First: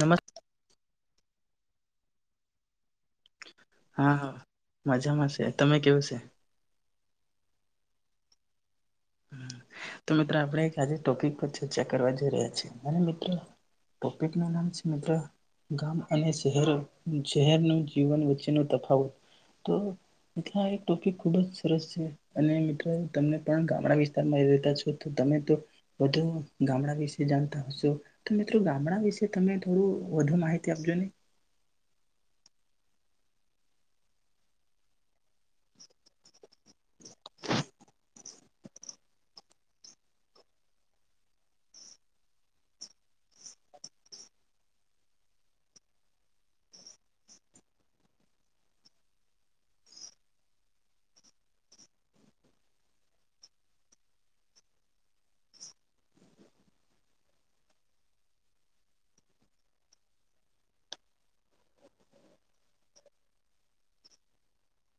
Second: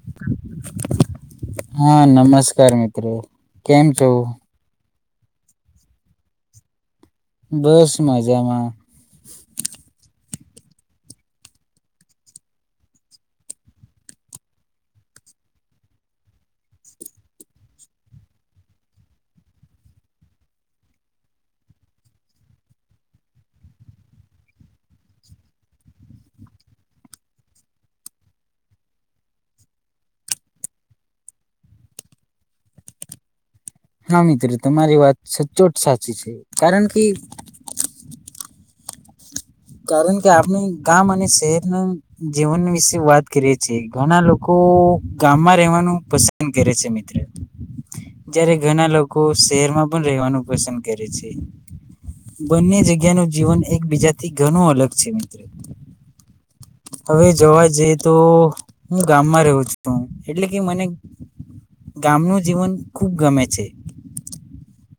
નમસ્ [inaudible] હા નમસ્કાર મિતો. કેમ છૌ. હા હા મજામાં છે તમે કેવું છે. બસ મજામાં. તો મિત્ર આપણે એક આજે ટોપિક પર ચર્ચા કરવા જઈ રહ્યા છેએ અને મિત્ર ટોપિક ન નામ છે મિત્ર ગામ અને શહેર શહેરનું જીવન વચ્ચે ન તફાવત તો એક ટોપિક ખુબ જ સરસ છે અને મિત્ર તમને પણ. ગામ વિસ્તારમાં રહેતા છો તો તમે તો વધુ ગામડા વિશે જાણતા હશો તો મિત્રો ગામડા વિશે તમે થોડું વધુ માહિતી આપજો નને. હા મિત્રો તમારી વાત સચોટ સાચી છે કારણ કે. કારણ કે આપણે ગામ અને શહેરના જીવન વિશે વાત કરીએ છીએ ઘણા લોકો ગામમાં રહેવાનું પસંદ કરે છે મિત્ર જય્યારે ઘણા લોકો શહેરમાં પણ રહેવાનું પસંદ કરે છે બંને જગ્યાનું જીવન એકબીજા. થી ઘણું અલગ છે મિત્રો. હવે જોવા જઈએ તો હું ગામમાં રહું છું એટલે કે મને ગામનું જીવન ખૂબ ગમે છે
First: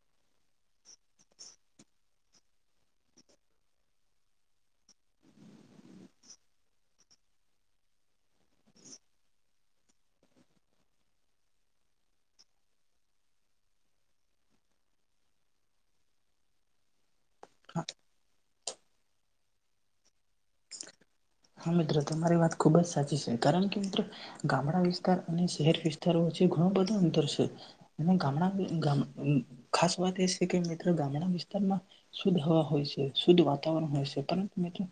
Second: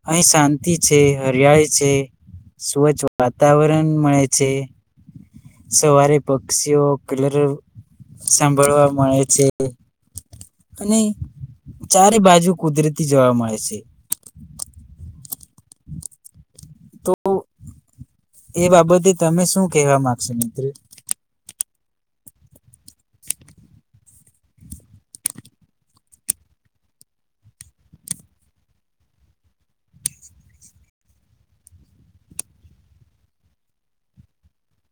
અહીં શાંતિ છે હરિયાળી છે સ્વચ્છ વાતાવરણ મળે છે. સવારે પક્ષીઓ કલર સાંભળવા મળે છે અને ચારે બાજુ કુદરતી જોવા મળે છે. [inaudible] તો. એ બાબતે તમે શું કહેવા માંગશો મિત્ર. હા મ્ર તમારી વાત ખુબ જ સાચી છે કારણ કે મિત્રો ગામડા વિસ્તાર અને શહેર વિસ્તારો વચ્ચે ઘણું બધું અંતર છે અને ગામડા ખાસ વાત એ છે કે મિત્ર ગામડા વિસ્તારમાં શુદ્ધ હવા હોય છે શુદ્ધ વાતાવરણ હોય છે પરંતુ મિત્રો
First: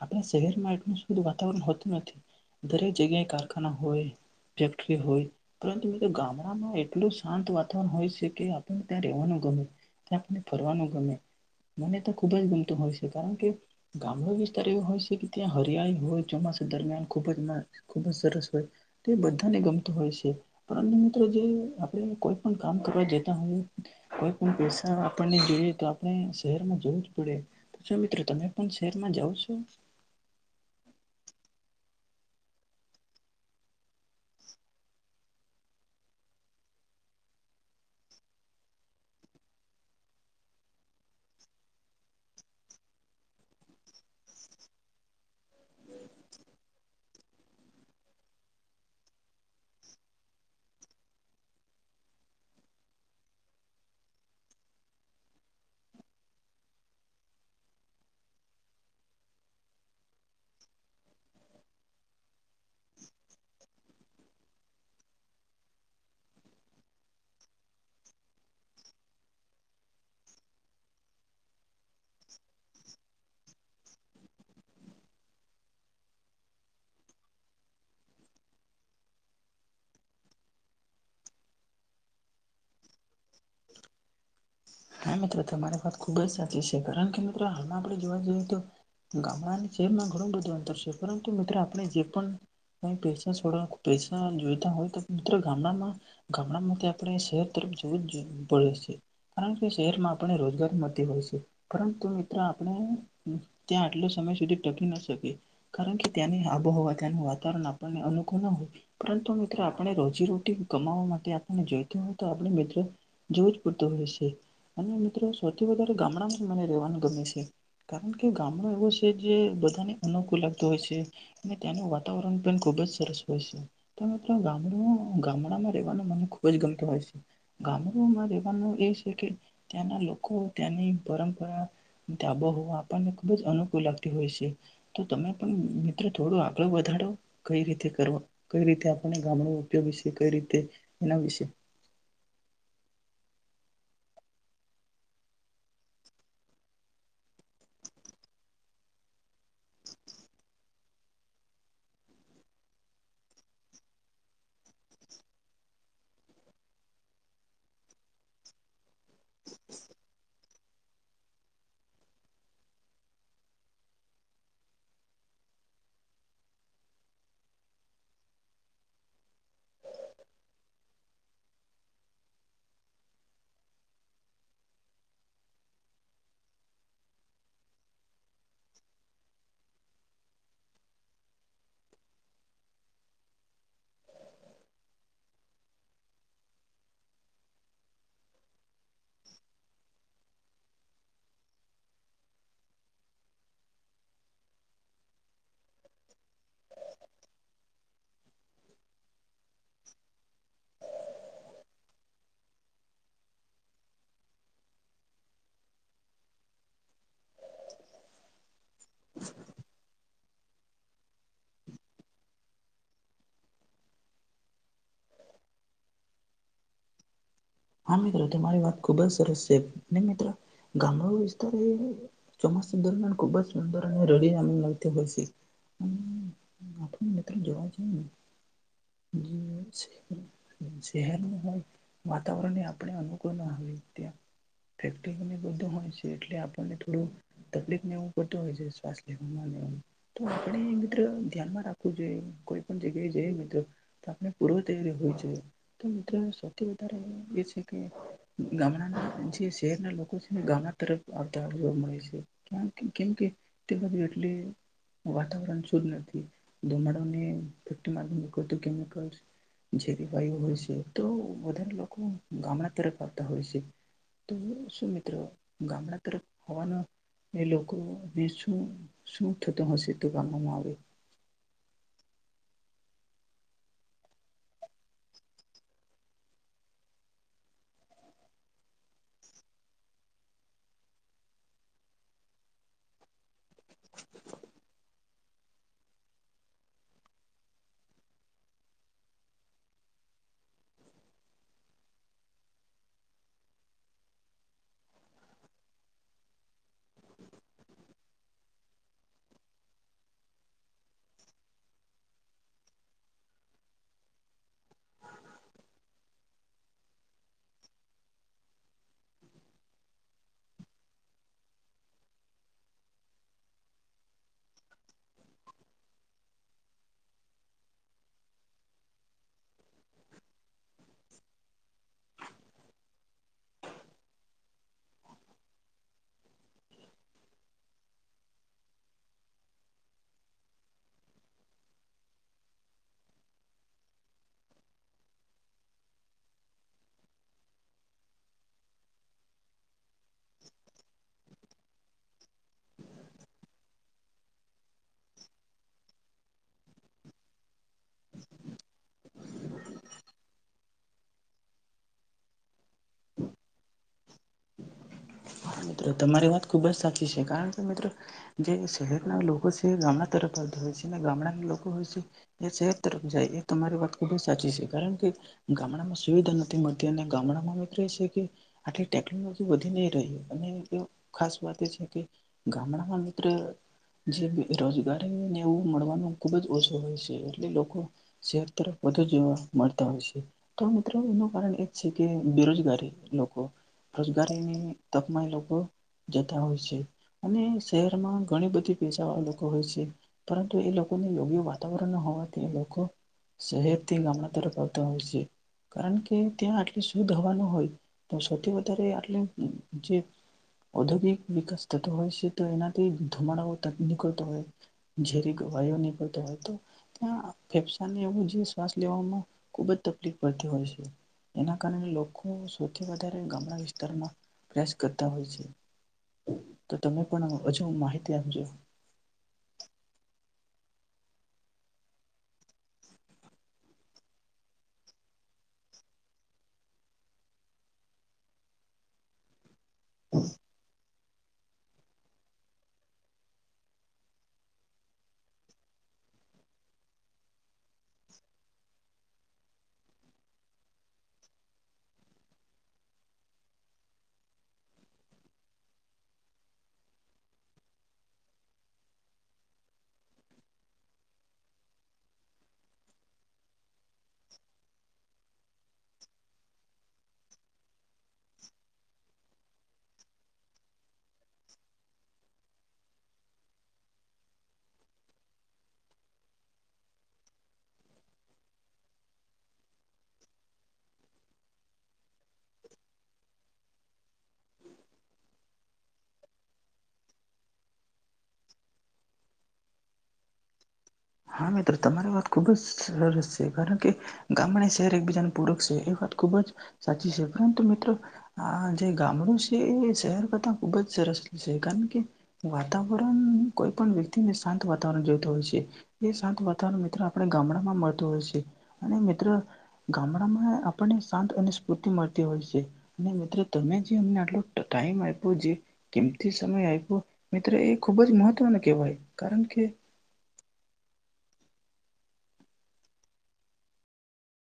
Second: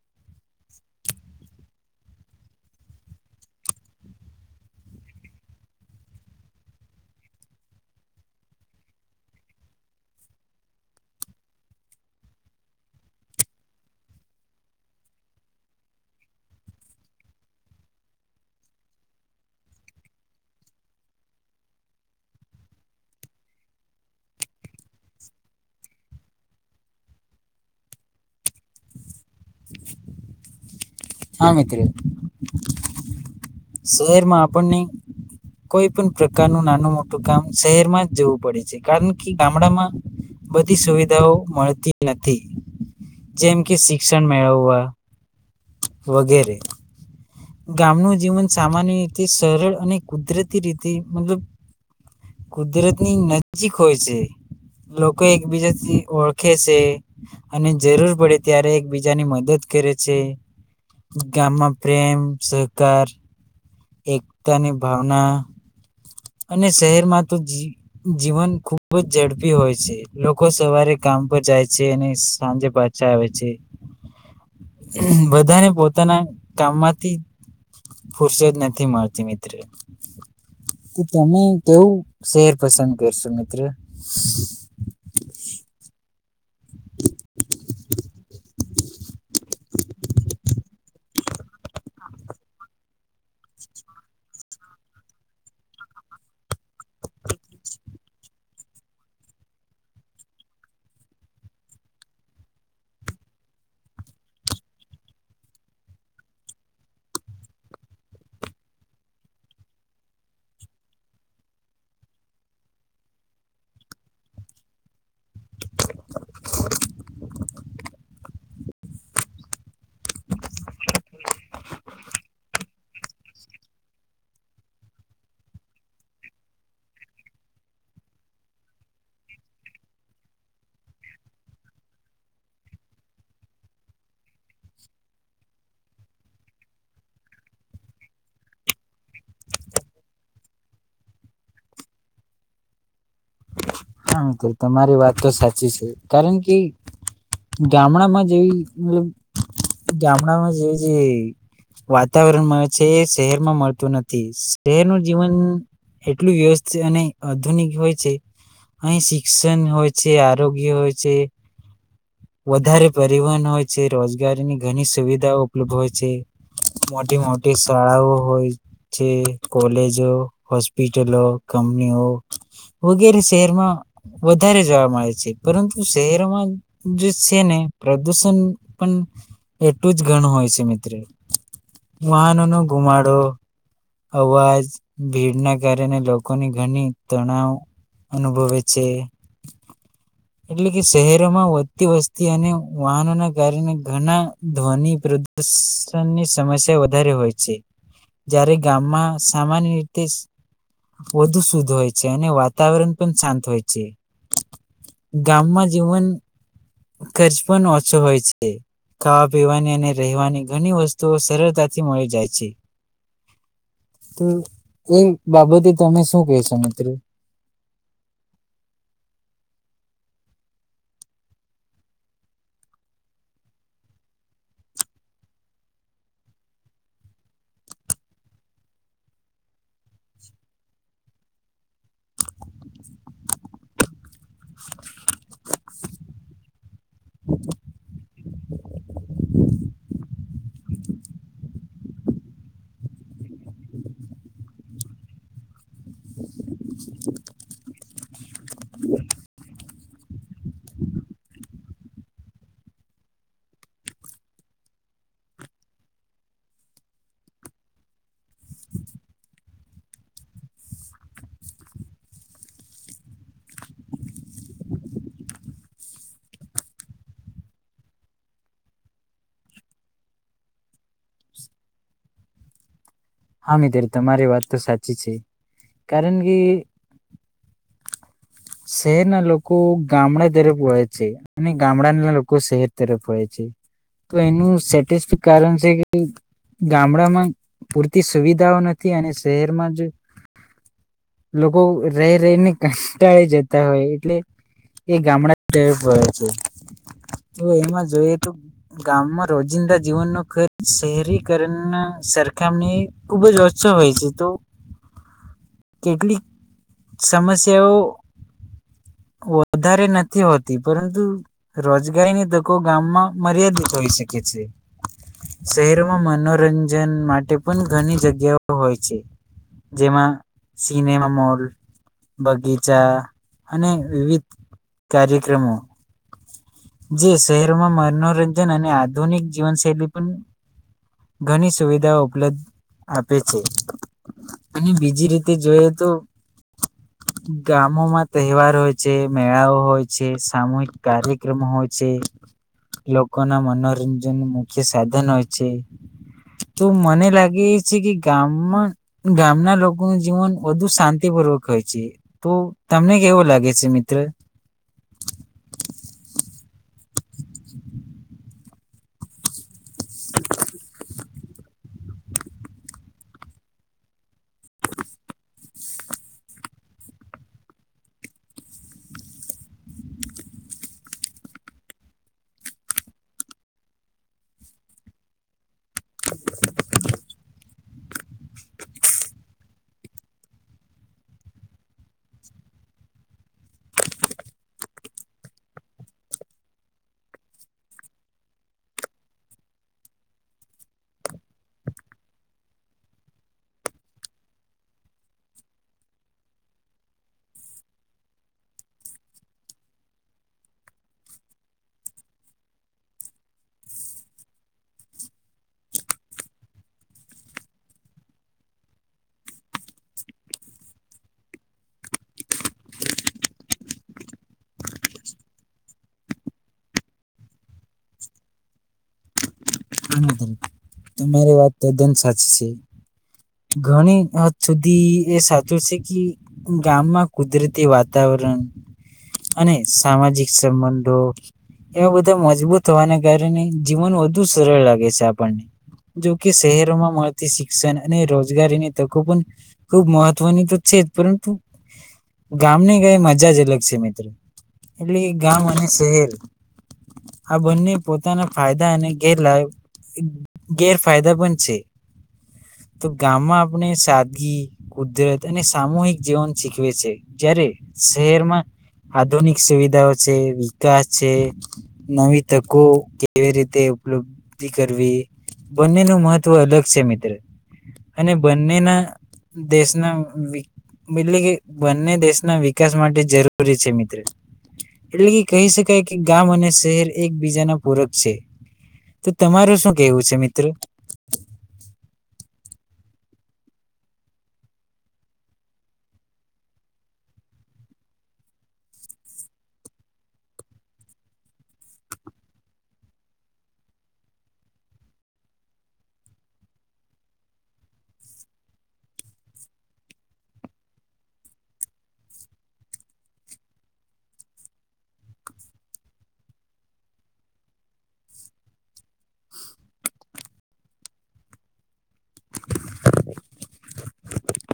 આપણા શહેરમાં. વાતાવરણ હોતું નથી દરેક જગ્યાએ કારખાના હોય ફેક્ટરી હોય પરંતુ મ ગામડામાં એટલું શાંત વાતાવરણ હોય છે કે આપને ત્યાં રેવાનું ગમે ત્યાને ફરવાનું ગમે મને તો ખુબ જ ગમતું હોય છે કારણ કે ગામડો વિસ્તાર એવો હોય છે કે ત્યાં. હરિયાળી હોય ચોમાસા દરમિયાન ખૂબ જ મા ખૂબ જ સરસ હોય તે બધાને ગમતું હોય છે, પરંતુ મિત્ર જે આપણે કોઈ પણ કામ કરવા જતા હોય, કોઈ પણ પૈસા આપણને જોઈએ તો આપણે શહેરમાં જવું જ પડે. તો શું મિત્ર તમે પણ શહેરમાં જાઓ છો? હા મિત્ર, શહેરમાં આપણને કોઈ પણ પ્રકારનું નાનું મોટું કામ શહેર માં જ જવું પડે છે કારણ કે ગામડામાં બધી સુવિધાઓ મળતી નથી. જેમ કે શિક્ષણ મેળવવા વગેરે. ગામનું જીવન સામાન્ય રીતે સરળ અને કુદરતી રીતે મતલબ કુદરતની નજીક હોય છે. લોકો એકબીજાથી ઓળખે છે, અને જરૂર પડે ત્યારે એકબીજાની મદદ કરે છે. ગામમાં પ્રેમ સરકાર એકતા ની ભાવના અને શહેરમાં તો જ જી જીવન ખૂબ જ ઝડપી હોય છે. લોકો સવારે કામ પર જાય છે અને સાંજે પાછા આવે છે, બધાને પોતાના કામમાંથી ફુરસત ન થી મળતી મિત્ર. તો તમે કેવું શહેર પસંદ કરશો મિત્ર? હા મિત્ર તમારી વાત ખુબ જ સાચી છે. કારણ કે મિત્ર હાલમાં આપણે જોવા જઈએ તો ગામડા અને શહેરમાં ઘણું બધું અંતર છે પરંતુ મિત્રો આપણે જે પણ કાઈ પૈસા સોડા પૈસા જોઈતા હોય તો મિત્ર ગામડામાં ગામડામાંથી આપણે શહેર તરફ જવું જ પડે છે. કારણ શહેરમાં આપને રોજગાર મળતી હોય છે પરંતુ મિત્ર આપણે ત્યાં આટલો સમય સુધી ટકી ના શકીએ, કારણ કે ત્યાંની આબોહવા ત્યાંનું વાતાવરણ આપણને અનુકૂળ ન હોય પરંતુ મિત્ર આપણે રોજીરોટી કમાવવા માટે આપને જોઈતો હોય તો આપણે મિત્ર જોવું જ પડતું હોય છે. અને મિ સૌથી વધારે ગામડામાં મને રવાનું ગમે છે. કારણ કે ગામડો એવો છે જે બધાને અનુકૂળ લાગતો હોય છે અને તેનું વાતાવરણ પણ ખૂબજ સરસ હોય છે, તો મિત્તર ગામનું ગામડામા રહેવાનું મને ખૂબજ ગમતું હોય છે. ગામડામાં રહેવાનું એ છે કે ત્યાંના લોકો ત્યાંની પરંપરા આબોહવા આપણને ખૂબ જ અનુકૂળ લાગતી હોય છે, તો તમે પણ મિત્રો થોડું આગળ વધારો કઈ રીતે કરવા કઈ રીતે આપણને ગામડો ઉપયોગ વિશે કઈ રીતે એના વિશે? હા તમારી વાત તો સાચી છે કારણ કે ગામડામાં જેવી મતલબ ગામડામાં જે જે વાતાવરણ આવે છે એ શહેરમાં મળતું નથી. શહેરનું જીવન એટલું વ્યવસ્થિત અને આધુનિક હોય છે અહી શિક્ષણ હોય છે, આરોગ્ય હોય છે, વધારે પરિવહન હોય છે, રોજગારીની ઘણી સુવિધાઓ ઉપલબ્ધ હોય છે, મોટી મોટી શાળાઓ હોય છે, કોલેજો, હોસ્પિટલો, કંપનીઓ વગેરે શહેરમાં વધારે જોવા મળે છે પરંતુ શહેરોમાં જે છે ને પ્રદુષણ પણ એટલું જ ઘણું હોય છે મિત્ર. વાહનો નો ધુમાડો અવાજ ભીડના કારણે લોકોની ઘણી તણાવ અનુભવે છ છે એટલે કે શહેરોમાં વધતી વસ્તી અને વાહનોના કારણે ઘણા ધ્વનિ પ્રદુષણની સમસ્યા વધારે હોય છે. જ્યારે ગામમાં સામાન્ય રીતે વધુ શુદ્ધ હોય છે અને વાતાવરણ પણ શાંત હોય છે ગામમાં જીવન ખર્ચ પણ ઓછો હોય છે ખાવા પીવાની અને રહેવાની ઘણી વસ્તુઓ સરળતાથી મળી જાય છે. તો એ બાબતે તમે શું કહેશો મિત્રો? હા મિત્ર તમારી વાત ખુબ જ સરસ છે, મિત્રો ગામડા વિસ્તાર ચોમાસા દરમિયાન ખુબ જ સુંદર અને રડી ના લ હોય છે [unintelligible] વાતાવરણ આપણે અનુકૂળ ન ત્યા ફેક્ટરીને બધું હોય છે એટલે ને થોડું તકલીફ નેવું વાતા હોય છે શ્વાસ લેવામાં નેવું તો આપણે મિત્ર ધ્યાનમા રાખવું જોઈએ. કોઈ પણ જગ્યાએ જઈએ મિત્ર તો આપણે પૂર્વતૈયારી હોવી જોઈએ, કે મિત્ર સૌથી વધા છે કે ગામડાના જે શહેરના લોકો છે ને ગામડા તરફ આવતા જોવા મળે છે કેમ કે તે બાજુ એટલી વાતાવરણ શુદ્ધ નથી ધુમાડાને ત કેમિકલ જેરી વાયુ હોય છે તો વધારે લોકો ગામડા તરફ આવતા હોય છે. તો શું મિત્રો ગામડા તરફ આવવાનું એ લોકોને શું શું થતું હશે તો ગામમાં આવે? હા મિત્ર તમારી વાત તો સાચી છે કારણ કે શહેરના લોકો ગામડા તરફ વળે છે અને ગામડાના લોકો શહેર તરફ વળે છે. તો એનું સેટ કારણ છે કે ગામડામાં સુવિધાઓ નથી અને શહેરમાં જ લોકો રહી રહીને કંટાળે જતા હોય એટલે એ ગામડા તરફ વળે છે. તો એમાં જોઈએ તો ગામમાં રોજિંદા જીવનનો ખર્ચ શહેરીકરણ સરખામણી ખૂબ જ ઓછો હોય છે તો કેટલીક સમસ્યાઓ વધારે નથી હોતી પરંતુ રોજગારીની તકો ગામમાં મર્યાદિત હોઈ શકે છે. શહેરોમાં મનોરંજન માટે પણ ઘણી જગ્યાઓ હોય છે જેમાં સિનેમા, મોલ બગીચા અને વિવિધ કાર્યક્રમો જે શહેરોમાં મનોરંજન અને આધુનિક જીવનશૈલી પણ ઘણી સુવિધાઓ ઉપલબ્ધ આપે છે અને બીજી રીતે જોઈએ તો ગામોમાં તહેવાર હોય છે મેળાઓ હોય છે સામૂહિક કાર્ય કારયકરમ હોય છે લોકો ના મનોરંજન મુખ્ય સાધન ક્રમો હોય છે તો મને લાગે છે કે ગામમાં ગામના લોકોનું જીવન વધુ શાંતિપૂર્વક હોય છે તો તમને કેવો લાગે છે મિત્ર મિત્રો તમારી વાત ખુબ જ સાચી છે કારણ કે મિત્રો જે શહેરના લોકો છે જે ગામડા તરફ થતા જાય છેને ગામડા લોકો હોય શહેર તરફ જાય એ તમારી વાત ખુબ જ સાચી છે કારણ કે ગામડામાં સુવિધા નથી મળતી અને ગામડામાં મિત્ર એ છે કે આટલી ટેકનોલોજી વધી ન રહી અને એ ખાસ વાત એ છે કે ગામડામાં મિત્ર જે રોજગારીને એવું મળવાનું ખુબ જ ઓછો હોય છે એટલે લોકો શહેર તરફ વધુ જોવા મળતા હોય છે તો મિત્રો એનું કારણ એ છે કે બેરોજગારી લોકો રોજગારીની તકમાં એ લોકો જતા હોય છે અને શહેરમાં ઘણી બધી પેસાાવાળા લોકો હોય છે પરંતુ એ લોકોને યોગ્ય વાતાવરણ ન હોવાથી એ લોકો શહેરથી ગામડા તરફ આવતા હોય છે કારણ કે ત્યાં આટલી શુદ્ધ હવા ન હોય તો સૌથી વધુ અત્યારે આટલુ જે ઔદ્યોગિક વિકાસ થતો હોય છે તો એનાથી ધુમાડાઓ નીકળતો હોય ઝેરી વાયુ નીકળતો હોય તો ત્યાં ફેફસાને એવ જે શ્વાસ લેવામાં ખુબ જ તકલીફ પડતી હોય છે એના કારણે લોકો સૌથી વધારે વિસ્તારમાં પ્રયાસ કરતા હોય છે તો તમે પણ હજુ માહિતી આપજો તમારી વાત તદ્દન સાચી છે ઘણી હદ સુધી એ સાચું છે કે ગામમાં કુદરતી વાતાવરણ અને સામાજિક સંબંધો એમાં બધા મજબૂત હોવાને કારણે જીવન વધુ સરળ લાગે છે આપણને જોકે શહેરોમાં મળતી શિક્ષણ અને રોજગારીની તકો પણ ખુબ મહત્વની તો છે જ પરંતુ ગામને કઈક મજા જ અલગ છે મિત્રો એટલે ગામ અને શહેર આ બંને પોતાના ફાયદા અને ગેરલાભ ગેરફાયદા પણ છે તો ગામમાં આપણે સાદગી કુદરત અને સામૂહિક જીવન શીખવે છે જ્યારે શહેરમાં આધુનિક સુવિધાઓ છે વિકાસ છે નવી તકો કેવી રીતે ઉપલબ્ધ કરવી બંનેનું મહત્ત્વ અલગ છે મિત્ર અને બંનેના દેશના વિ એટલે કે બંને દેશ ના વિકાસ માટે જરૂર કરે છે મિત્ર એટલે કે કહી શકાય કે ગામ અને શહેર એકબીજા ના પૂરક છે તો તમારું શું કેવું છે મિત્ર હા મિત્રો તમારી વાત ખૂબ જ સરસ છે કારણ કે ગામડા શહેર એકબીજાને પૂરક છે એ વાત ખુબ જ સાચી છે પરંતુ મિત્રો આ જે ગામડું છે એ શહેર કરતા ખુબ જ સરસ છે કારણ કે વાતાવરણ કોઈ પણ વ્યક્તિને શાંત વાતાવરણ જોતો હોય છે એ શાંત અટવરણ મિત્ર આપણે ગામડામાં મળતું હોય છે અને મિત્ર ગામડામાં આપણને શાંત અને સ્ફૂર્તિ મળતી હોય છે અને મિત્ર તમે જેમને આટલો ટાઈમ આઇપો જે કિંમતી સમય આઈપો મિત્ર એ ખૂબજ મહત્વનું કહેવાય, કારણકે